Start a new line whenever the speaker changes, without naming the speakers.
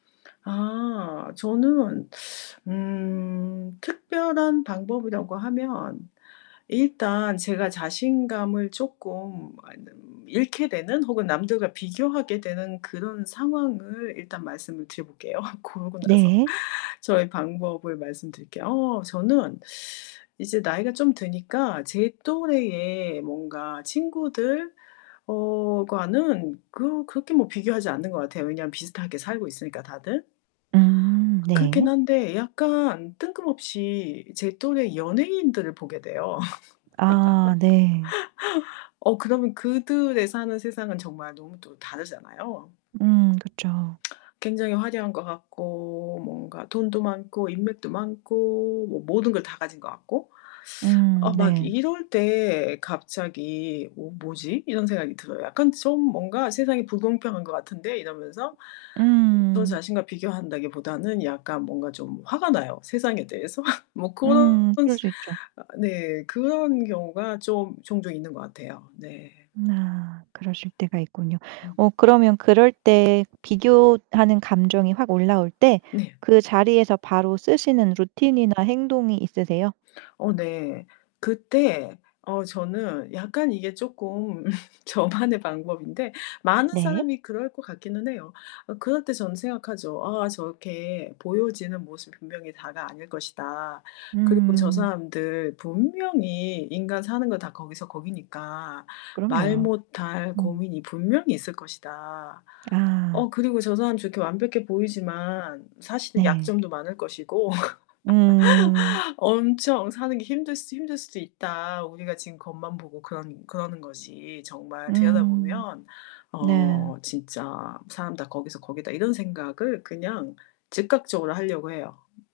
아. 저는 음 특별한 방법이라고 하면 일단 제가 자신감을 쪼끔 잃게 되는 혹은 남들과 비교하게 되는 그런 상황을 일단 말씀을 드려 볼게요. 그러고 나선
네.
저의 방법을 말씀드릴게요. 어 저는 이제 나이가 좀 드니까 제 또래의 뭔가 친구들 어 과는 그 그렇게 뭐 비교하지 않는 것 같아요 왜냐면 비슷하게 살고 있으니까 다들.
음
그렇긴
네.
한데 약간 뜬금없이 제 또래 연예인들을 보게 돼요.
아 네.
어 그러면 그들의 사는 세상은 정말 너무 또 다르잖아요.
음 그쵸.
굉장히 화려한 것 같고 뭔가 돈도 많고 인맥도 많고 뭐 모든 걸 다 가진 것 같고.
음
아 막
네.
이럴 때 갑자기 '어 뭐지?' 이런 생각이 들어요. '약간 좀 뭔가 세상이 불공평한 것 같은데.' 이러면서. 저
음.
자신과 비교한다기보다는 약간 뭔가 좀 화가 나요 세상에 대해서. 뭐 고런
음 그럴 수 있죠.
아 네. 그런 경우가 좀 종종 있는 것 같아요. 네.
아 그러실 때가 있군요.
음.
어 그러면 그럴 때 비교하는 감정이 확 올라올 때
네.
그 자리에서 바로 쓰시는 루틴이나 행동이 있으세요?
어 네. 그때 어 저는 약간 이게 쪼끔 저만의 방법인데 많은
네.
사람이 그럴 것 같기는 해요. 어 그럴 때 저는 생각하죠. '아 저렇게 보여지는 모습 분명히 다가 아닐 것이다. 그리고 저
음.
사람들 분명히 인간 사는 거 다 거기서 거기니까 말
그럼요.
못 할
음.
고민이 분명히 있을 것이다. 어
아.
그리고 저 사람 저렇게 완벽해 보이지만 사실은
네.
약점도 많을 것이고
음.
엄청 사는 게 힘들 수 힘들 수도 있다. 우리가 지금 겉만 보고 그러는 그러는 거지 정말
음.
들여다보면
네.
어 진짜 사람 다 거기서 거기다.' 이런 생각을 그냥 즉각적으로 하려고 해요.